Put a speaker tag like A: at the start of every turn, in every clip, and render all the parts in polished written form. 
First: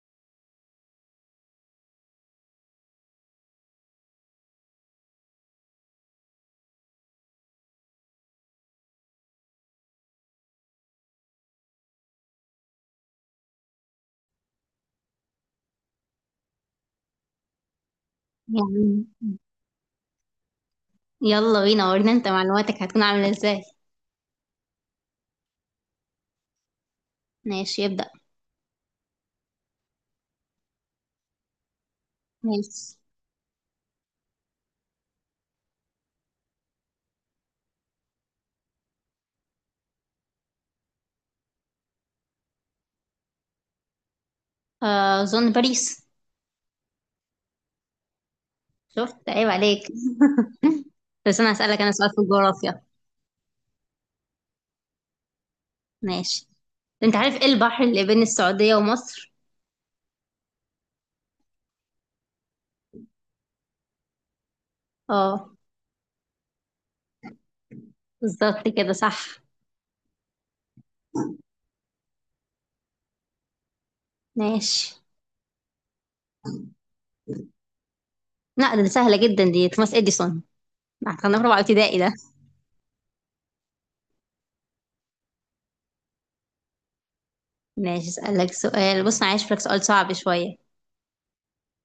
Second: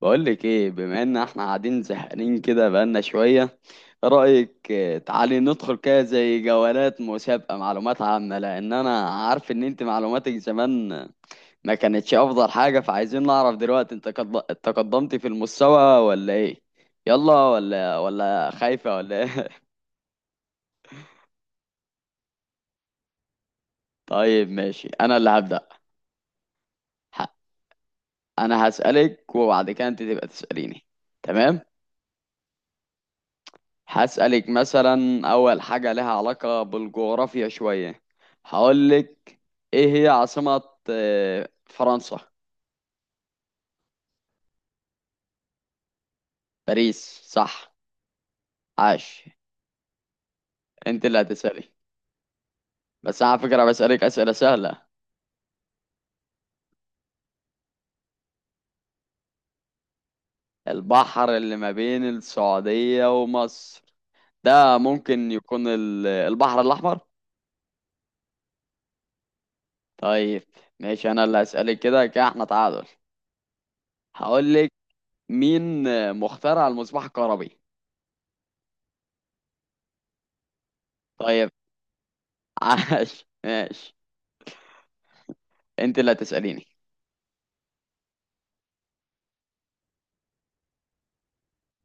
A: بقولك ايه؟ بما ان احنا قاعدين زهقانين كده بقالنا شوية، رأيك تعالي ندخل كده زي جولات مسابقة معلومات عامة، لان انا عارف ان انت معلوماتك زمان ما كانتش افضل حاجة، فعايزين نعرف دلوقتي انت تقدمتي في المستوى ولا ايه. يلا ولا خايفة
B: يعني،
A: ولا ايه؟
B: يلا بينا، ورينا انت معلوماتك هتكون عاملة ازاي.
A: طيب ماشي انا اللي هبدأ. ه-
B: ماشي يبدأ.
A: انا هسألك وبعد كده انت تبقى تسأليني، تمام؟
B: ماشي،
A: هسألك مثلا أول حاجة لها علاقة بالجغرافيا شوية. هقولك، إيه هي عاصمة فرنسا؟
B: أظن باريس.
A: باريس، صح، عاش.
B: شفت؟ عيب عليك.
A: أنت اللي
B: بس أنا
A: هتسألي.
B: هسألك أنا سؤال في الجغرافيا.
A: بس أنا على فكرة بسألك أسئلة سهلة.
B: ماشي، انت عارف ايه البحر اللي بين السعودية ومصر؟
A: البحر اللي ما بين السعودية ومصر ده ممكن
B: اه،
A: يكون البحر الأحمر.
B: بالظبط كده صح.
A: طيب ماشي، أنا اللي هسألك. كده كده احنا تعادل. هقولك،
B: ماشي.
A: مين مخترع المصباح الكهربي؟
B: لا، ده سهلة جدا دي، توماس اديسون. ده كنا في
A: طيب
B: رابعة ابتدائي ده.
A: عاش ماشي، انت اللي هتسأليني.
B: ماشي، اسألك سؤال. بص انا عايز لك سؤال صعب شوية.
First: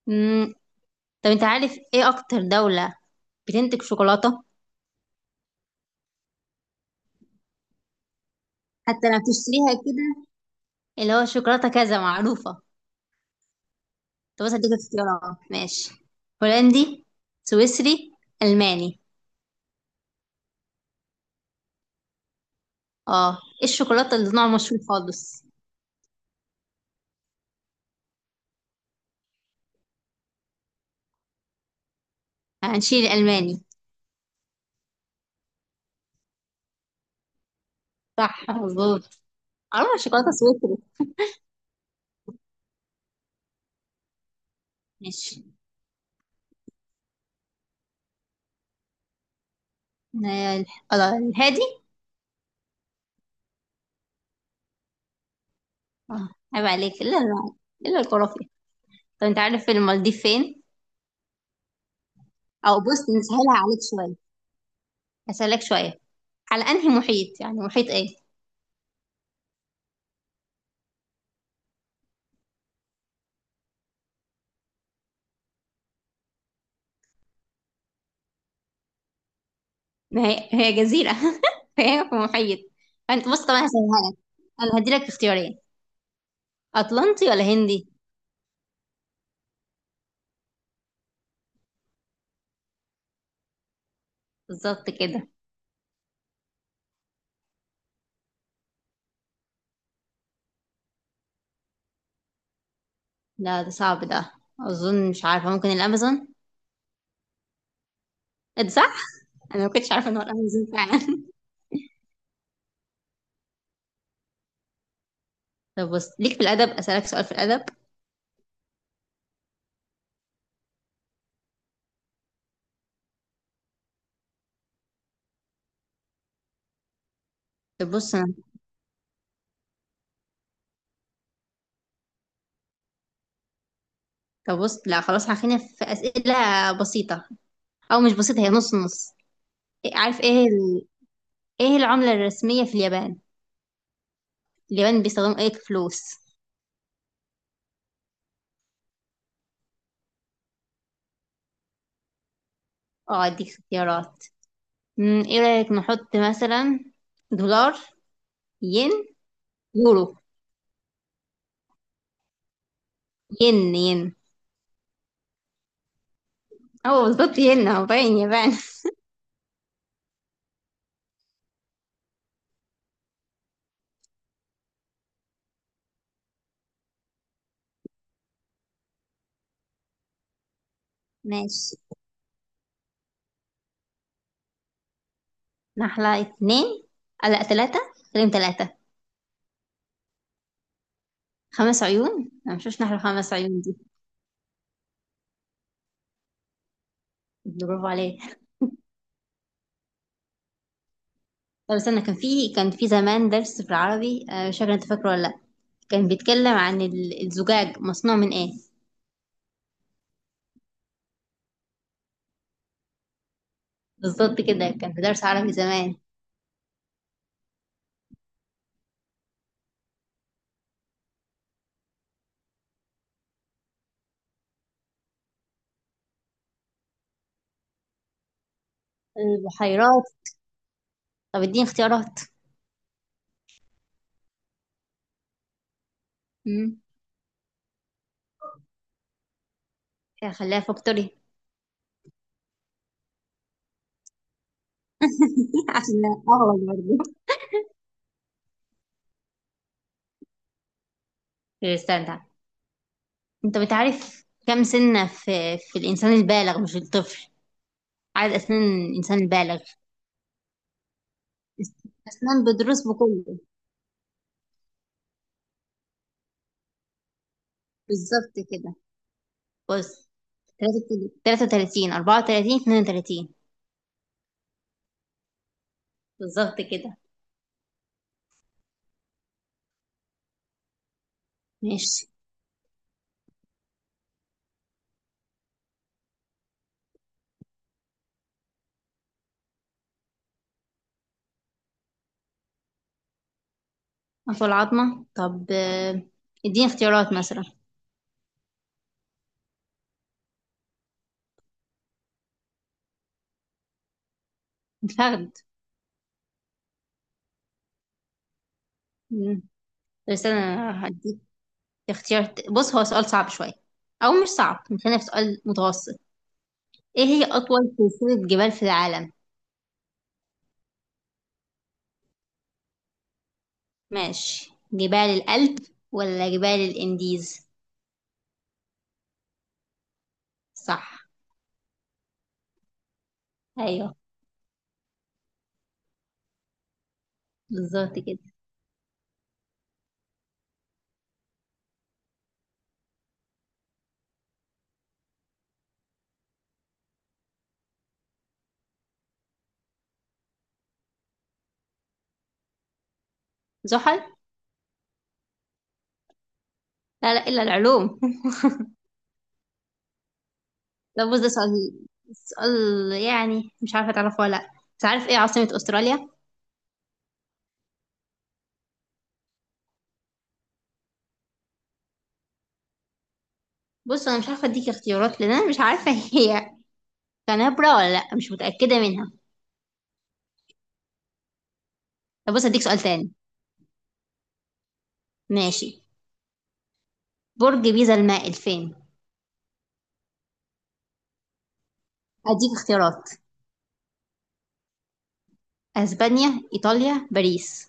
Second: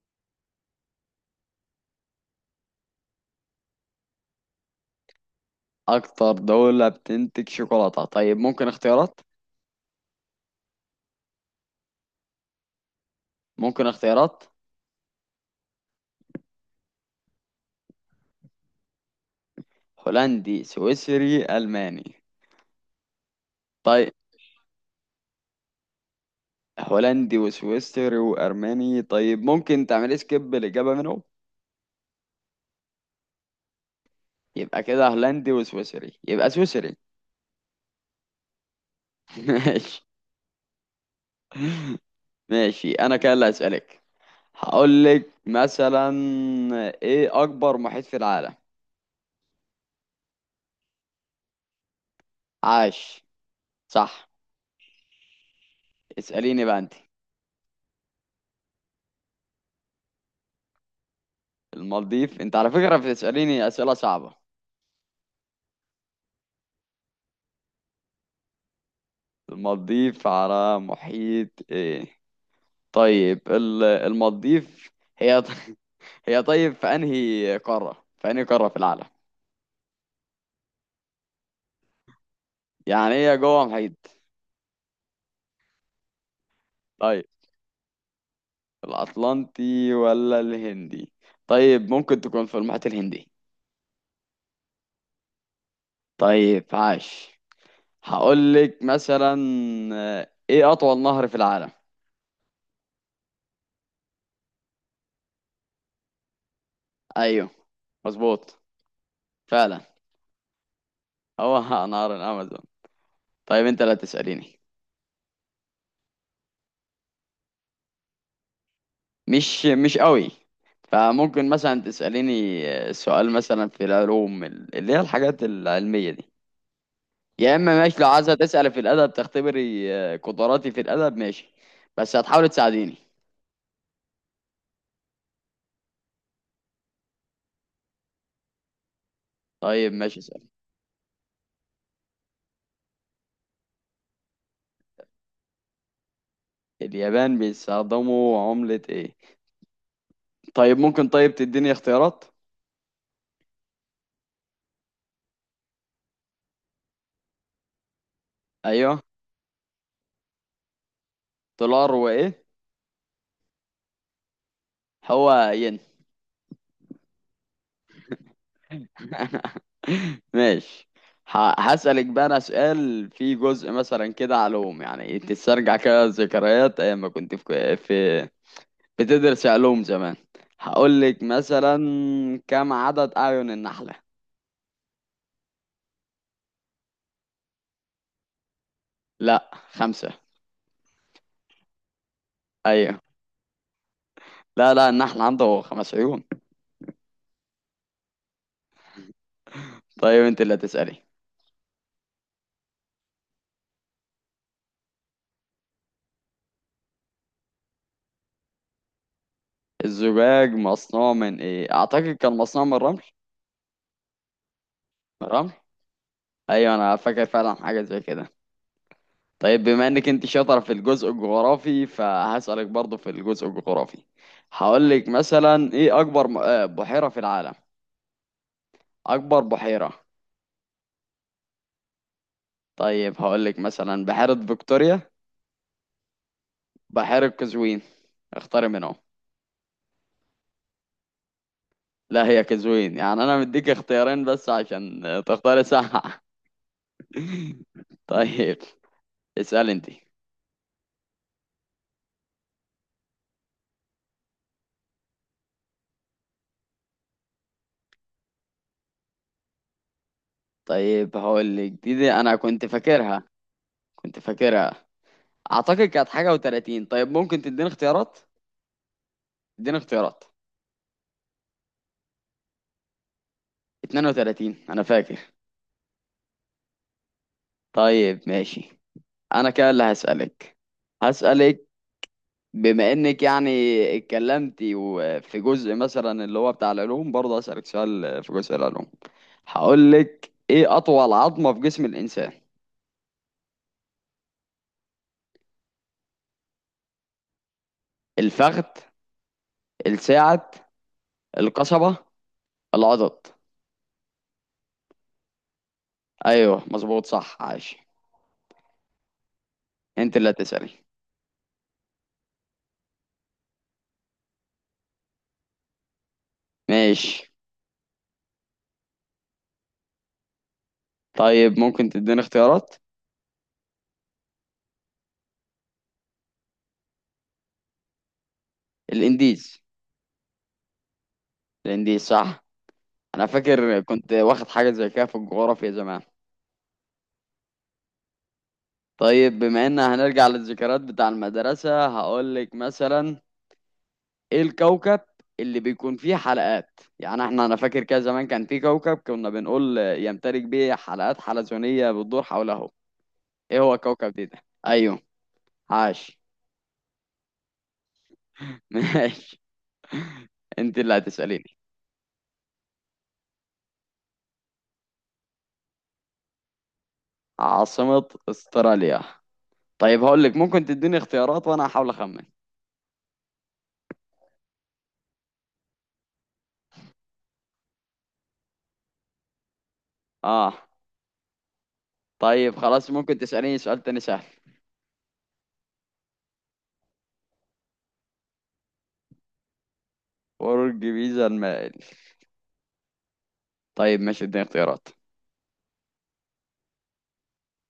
B: امم طب انت عارف ايه اكتر دولة بتنتج شوكولاتة؟
A: اكتر دولة بتنتج شوكولاتة؟ طيب ممكن
B: حتى لو
A: اختيارات؟
B: بتشتريها كده، اللي هو شوكولاتة كذا معروفة.
A: ممكن اختيارات؟
B: طب بس اديك اختيارات. ماشي، هولندي، سويسري، ألماني.
A: هولندي، سويسري، الماني؟
B: اه، ايه
A: طيب
B: الشوكولاتة اللي نوع مشهور خالص.
A: هولندي وسويسري وارماني، طيب ممكن تعمل سكيب الاجابة منهم؟
B: هنشيل الألماني.
A: يبقى كده هولندي وسويسري، يبقى سويسري.
B: صح، مظبوط. اه،
A: ماشي.
B: شوكولاتة سويسري.
A: ماشي انا كده اللي هسألك. هقول لك
B: ماشي.
A: مثلا، ايه اكبر محيط في العالم؟
B: الهادي.
A: عاش، صح.
B: اه.
A: اسأليني
B: عيب
A: بقى انت.
B: عليك. الا الخرافي. طب انت عارف المالديف فين؟
A: المالديف؟ انت على
B: او
A: فكرة
B: بص، نسهلها
A: بتسأليني
B: عليك
A: اسئلة
B: شوية،
A: صعبة.
B: هسهلك شوية. على انهي محيط، يعني محيط ايه؟
A: المالديف على محيط ايه؟ طيب المالديف هي، هي، طيب في انهي قارة، في انهي قارة في العالم؟
B: ما هي هي جزيرة فهي في محيط.
A: يعني
B: فانت
A: هي
B: بص طبعا
A: جوه
B: هسهلها لك،
A: محيط؟
B: انا هديلك اختيارين:
A: طيب
B: أطلنطي ولا هندي؟
A: الاطلنطي ولا الهندي؟ طيب ممكن تكون في المحيط الهندي.
B: بالظبط كده.
A: طيب عاش. هقول لك مثلا ايه اطول نهر في العالم؟
B: لا، ده صعب ده. أظن مش عارفة، ممكن الأمازون؟
A: ايوه، مظبوط،
B: إيه ده، صح؟ أنا ما
A: فعلا
B: كنتش عارفة إن هو الأمازون فعلا.
A: هو نهر الامازون. طيب انت لا تسأليني،
B: طب بص ليك في الأدب، أسألك سؤال في الأدب.
A: مش قوي. فممكن مثلا تسأليني سؤال مثلا في العلوم، اللي هي الحاجات العلمية دي. يا اما
B: طب
A: ماشي لو
B: بص
A: عايزة
B: أنا،
A: تسألي في الأدب تختبري قدراتي في الأدب، ماشي، بس هتحاولي تساعديني.
B: طب بص لا خلاص، هخلينا في أسئلة بسيطة، أو مش بسيطة، هي نص نص.
A: طيب
B: إيه-
A: ماشي،
B: عارف
A: اسألي.
B: إيه ال... إيه العملة الرسمية في اليابان؟ اليابان بيستخدموا إيه كفلوس؟
A: اليابان بيستخدموا عملة ايه؟ طيب ممكن، طيب تديني اختيارات؟
B: أه، أديك اختيارات. إيه رأيك نحط مثلا دولار، ين،
A: ايوه.
B: يورو؟
A: دولار وايه؟
B: ين، ين.
A: هو ين.
B: أه، بالظبط، ين، هو باين يابان.
A: ماشي. هسألك بقى أنا سؤال فيه جزء مثلا كده علوم، يعني تسترجع كده ذكريات أيام ما كنت في في بتدرس علوم زمان. هقول لك
B: ماشي.
A: مثلا، كم عدد أعين النحلة؟
B: نحلة اتنين، لا تلاتة. كريم، تلاتة.
A: لا، خمسة.
B: خمس عيون؟ أنا مشوش، نحلة
A: أيوه،
B: خمس عيون دي.
A: لا لا، النحل عنده خمس عيون.
B: برافو عليك.
A: طيب أنت اللي هتسألي.
B: طب استنى، كان في زمان درس في العربي، مش فاكرة انت فاكره ولا لأ. كان بيتكلم عن الزجاج مصنوع من ايه.
A: الزجاج مصنوع من إيه؟ أعتقد كان مصنوع من الرمل.
B: بالظبط كده، كان في درس
A: الرمل.
B: عربي زمان.
A: أيوه، أنا فاكر فعلا حاجة زي كده. طيب بما انك انت شاطره في الجزء الجغرافي، فهسألك برضو في الجزء الجغرافي. هقول لك مثلا ايه اكبر بحيرة في العالم؟ اكبر بحيرة.
B: البحيرات. طب اديني اختيارات.
A: طيب هقول لك مثلا بحيرة فيكتوريا،
B: امم
A: بحيرة قزوين، اختاري منهم.
B: خليها فاكتوري.
A: لا، هي قزوين، يعني انا مديك اختيارين بس عشان تختاري
B: عشان
A: صح.
B: اغلط برضه.
A: طيب، اسأل انت.
B: طب استنى، انت بتعرف كم سنة في الإنسان البالغ مش الطفل؟ عدد أسنان الإنسان البالغ.
A: طيب هقول لك دي انا
B: أسنان
A: كنت
B: بدروس
A: فاكرها.
B: بكله.
A: كنت فاكرها. اعتقد كانت حاجة و30. طيب ممكن تديني اختيارات؟
B: بالظبط كده.
A: اديني
B: بص،
A: اختيارات.
B: تلاتة وتلاتين، أربعة وتلاتين، اتنين وتلاتين.
A: 32 انا فاكر.
B: بالظبط كده.
A: طيب ماشي، انا كده اللي هسألك. هسألك،
B: ماشي،
A: بما انك يعني اتكلمتي وفي جزء مثلا اللي هو بتاع العلوم، برضه هسألك سؤال في جزء العلوم. هقول لك، ايه اطول عظمة في جسم الانسان؟
B: أنف العظمة. طب اديني اختيارات مثلا.
A: الفخذ، الساعد، القصبة، العضد.
B: الفخذ.
A: ايوه، مظبوط، صح، عاش.
B: مم.
A: انت
B: بس
A: اللي هتسألي.
B: أنا هديك اختيار بص، هو سؤال صعب شوية، أو مش صعب، خلينا في سؤال متوسط. إيه هي
A: ماشي،
B: أطول سلسلة جبال في العالم؟
A: طيب ممكن تديني اختيارات.
B: ماشي، جبال الألب ولا جبال الإنديز؟
A: الانديز.
B: صح.
A: الانديز، صح. انا فاكر
B: أيوه،
A: كنت واخد حاجة زي كده في الجغرافيا زمان.
B: بالظبط كده.
A: طيب بما ان هنرجع للذكريات بتاع المدرسة، هقولك مثلا، ايه الكوكب اللي بيكون فيه حلقات؟ يعني احنا انا فاكر كده زمان كان فيه كوكب كنا بنقول يمتلك بيه حلقات حلزونية بتدور حوله. ايه هو
B: زحل؟
A: الكوكب دي ده؟ ايوه، عاش.
B: لا لا، إلا العلوم.
A: ماشي، انت اللي
B: ده بص، ده سؤال،
A: هتسأليني.
B: سؤال يعني مش عارفة تعرفه ولا لأ، بس عارف ايه عاصمة استراليا؟
A: عاصمة استراليا؟ طيب هقولك، ممكن تديني اختيارات وانا هحاول اخمن.
B: بص انا مش عارفة اديك اختيارات لان انا مش عارفة. هي كانبرا ولا لأ، مش متأكدة منها.
A: اه.
B: طب بص
A: طيب
B: اديك سؤال
A: خلاص،
B: تاني.
A: ممكن تسأليني سؤال تاني سهل.
B: ماشي. برج بيزا المائل فين؟
A: برج بيزا المائل؟
B: اديك اختيارات:
A: طيب ماشي، اديني اختيارات.
B: اسبانيا، ايطاليا، باريس.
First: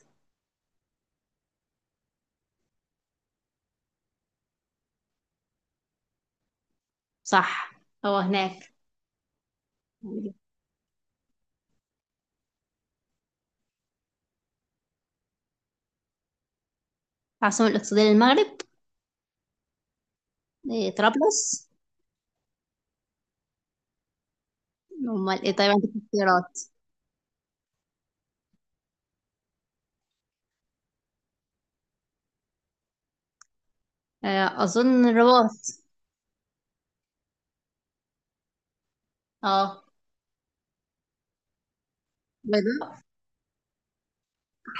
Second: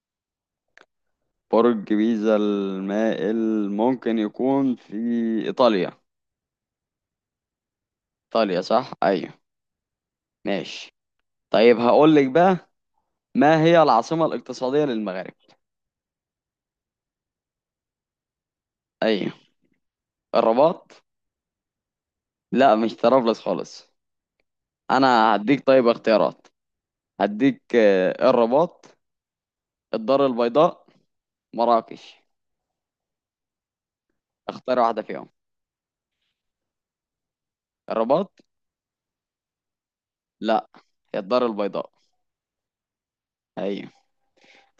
A: برج بيزا المائل ممكن يكون في إيطاليا.
B: صح، هو
A: إيطاليا،
B: هناك.
A: صح؟ أيوه. ماشي. طيب هقول لك بقى، ما هي العاصمة الاقتصادية للمغرب؟
B: العاصمة الاقتصادية للمغرب؟
A: أيوه.
B: إيه،
A: الرباط؟
B: طرابلس.
A: لا، مش طرابلس خالص. أنا
B: امال ايه؟
A: هديك
B: طيب
A: طيب
B: عندك
A: اختيارات.
B: اختيارات.
A: هديك الرباط، الدار البيضاء، مراكش. اختار واحدة
B: اظن
A: فيهم.
B: الرباط.
A: الرباط؟
B: اه.
A: لا، هي الدار البيضاء.
B: بيضاء.
A: أيوه.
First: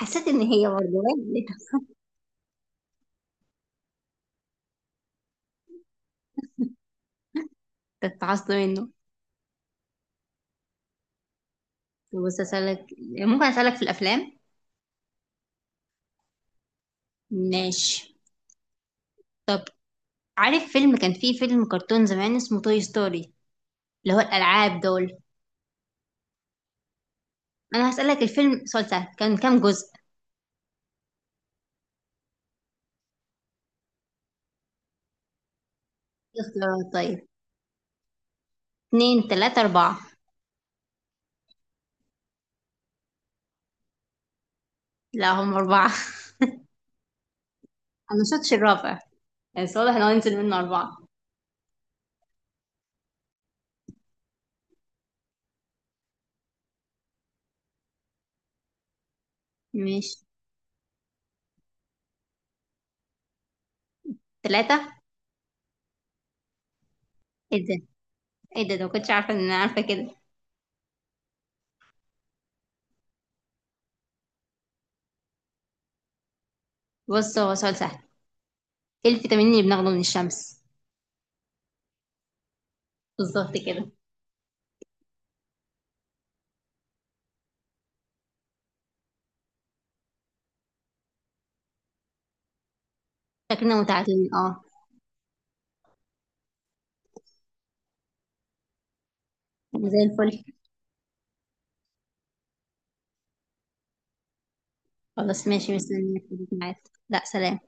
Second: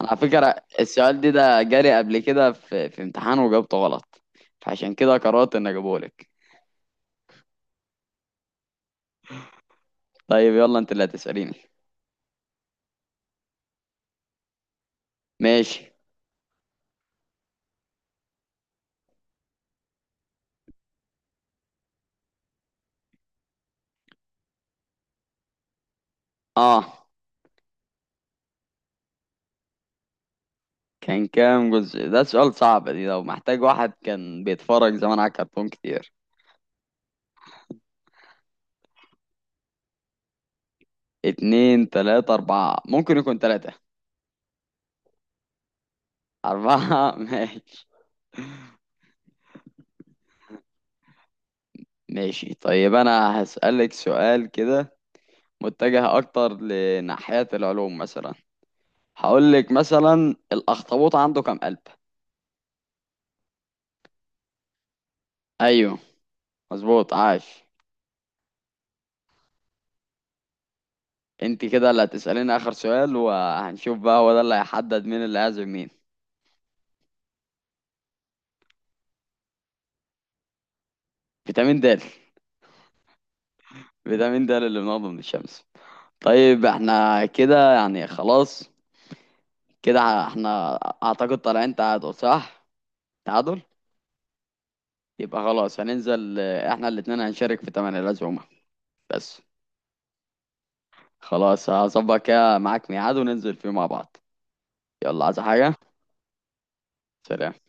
A: أنا على
B: ان
A: فكرة
B: هي برضه.
A: السؤال دي ده جاري قبل كده في امتحان وجاوبته غلط، فعشان كده قررت إني أجيبهولك.
B: تتعصب منه.
A: طيب يلا انت اللي هتسأليني.
B: بص اسالك، ممكن اسالك في الافلام؟
A: ماشي.
B: ماشي. طب عارف فيلم كان فيه فيلم كرتون زمان اسمه توي ستوري؟ اللي هو الالعاب دول.
A: اه.
B: انا هسالك الفيلم سؤال سهل: كان كام جزء؟
A: كان كام جزء؟ ده سؤال صعب دي، لو محتاج واحد كان بيتفرج زمان على كرتون كتير.
B: اختيارات طيب: اتنين، تلاتة، اربعة.
A: اتنين، تلاتة، أربعة؟ ممكن يكون تلاتة.
B: لا، هم اربعة.
A: أربعة؟ ماشي.
B: انا مشفتش الرابع، بس واضح ان هو هننزل منه اربعة.
A: ماشي طيب، أنا هسألك سؤال كده متجه أكتر لناحية العلوم مثلا. هقولك
B: ماشي،
A: مثلا، الأخطبوط عنده كام قلب؟
B: تلاتة.
A: أيوه، مظبوط، عاش.
B: ايه ده، ايه ده ما كنتش عارفة ان انا عارفة كده.
A: انت كده اللي هتسأليني آخر سؤال وهنشوف بقى هو ده اللي هيحدد مين اللي هيعزم مين.
B: بص، هو سؤال سهل: ايه الفيتامين اللي بناخده من الشمس؟
A: فيتامين د.
B: بالظبط كده.
A: فيتامين د اللي بناخده من الشمس. طيب احنا كده يعني خلاص. كده احنا، اعتقد طالعين تعادل، صح؟ تعادل.
B: شكلنا متعادلين، اه.
A: يبقى خلاص هننزل، احنا الاتنين هنشارك في تمن العزومة بس.
B: زي الفل.
A: خلاص هظبط كده معاك ميعاد وننزل فيه مع بعض. يلا، عايز
B: خلاص
A: حاجة؟
B: ماشي، مستنيك في الميعاد. لا،
A: سلام.
B: سلام.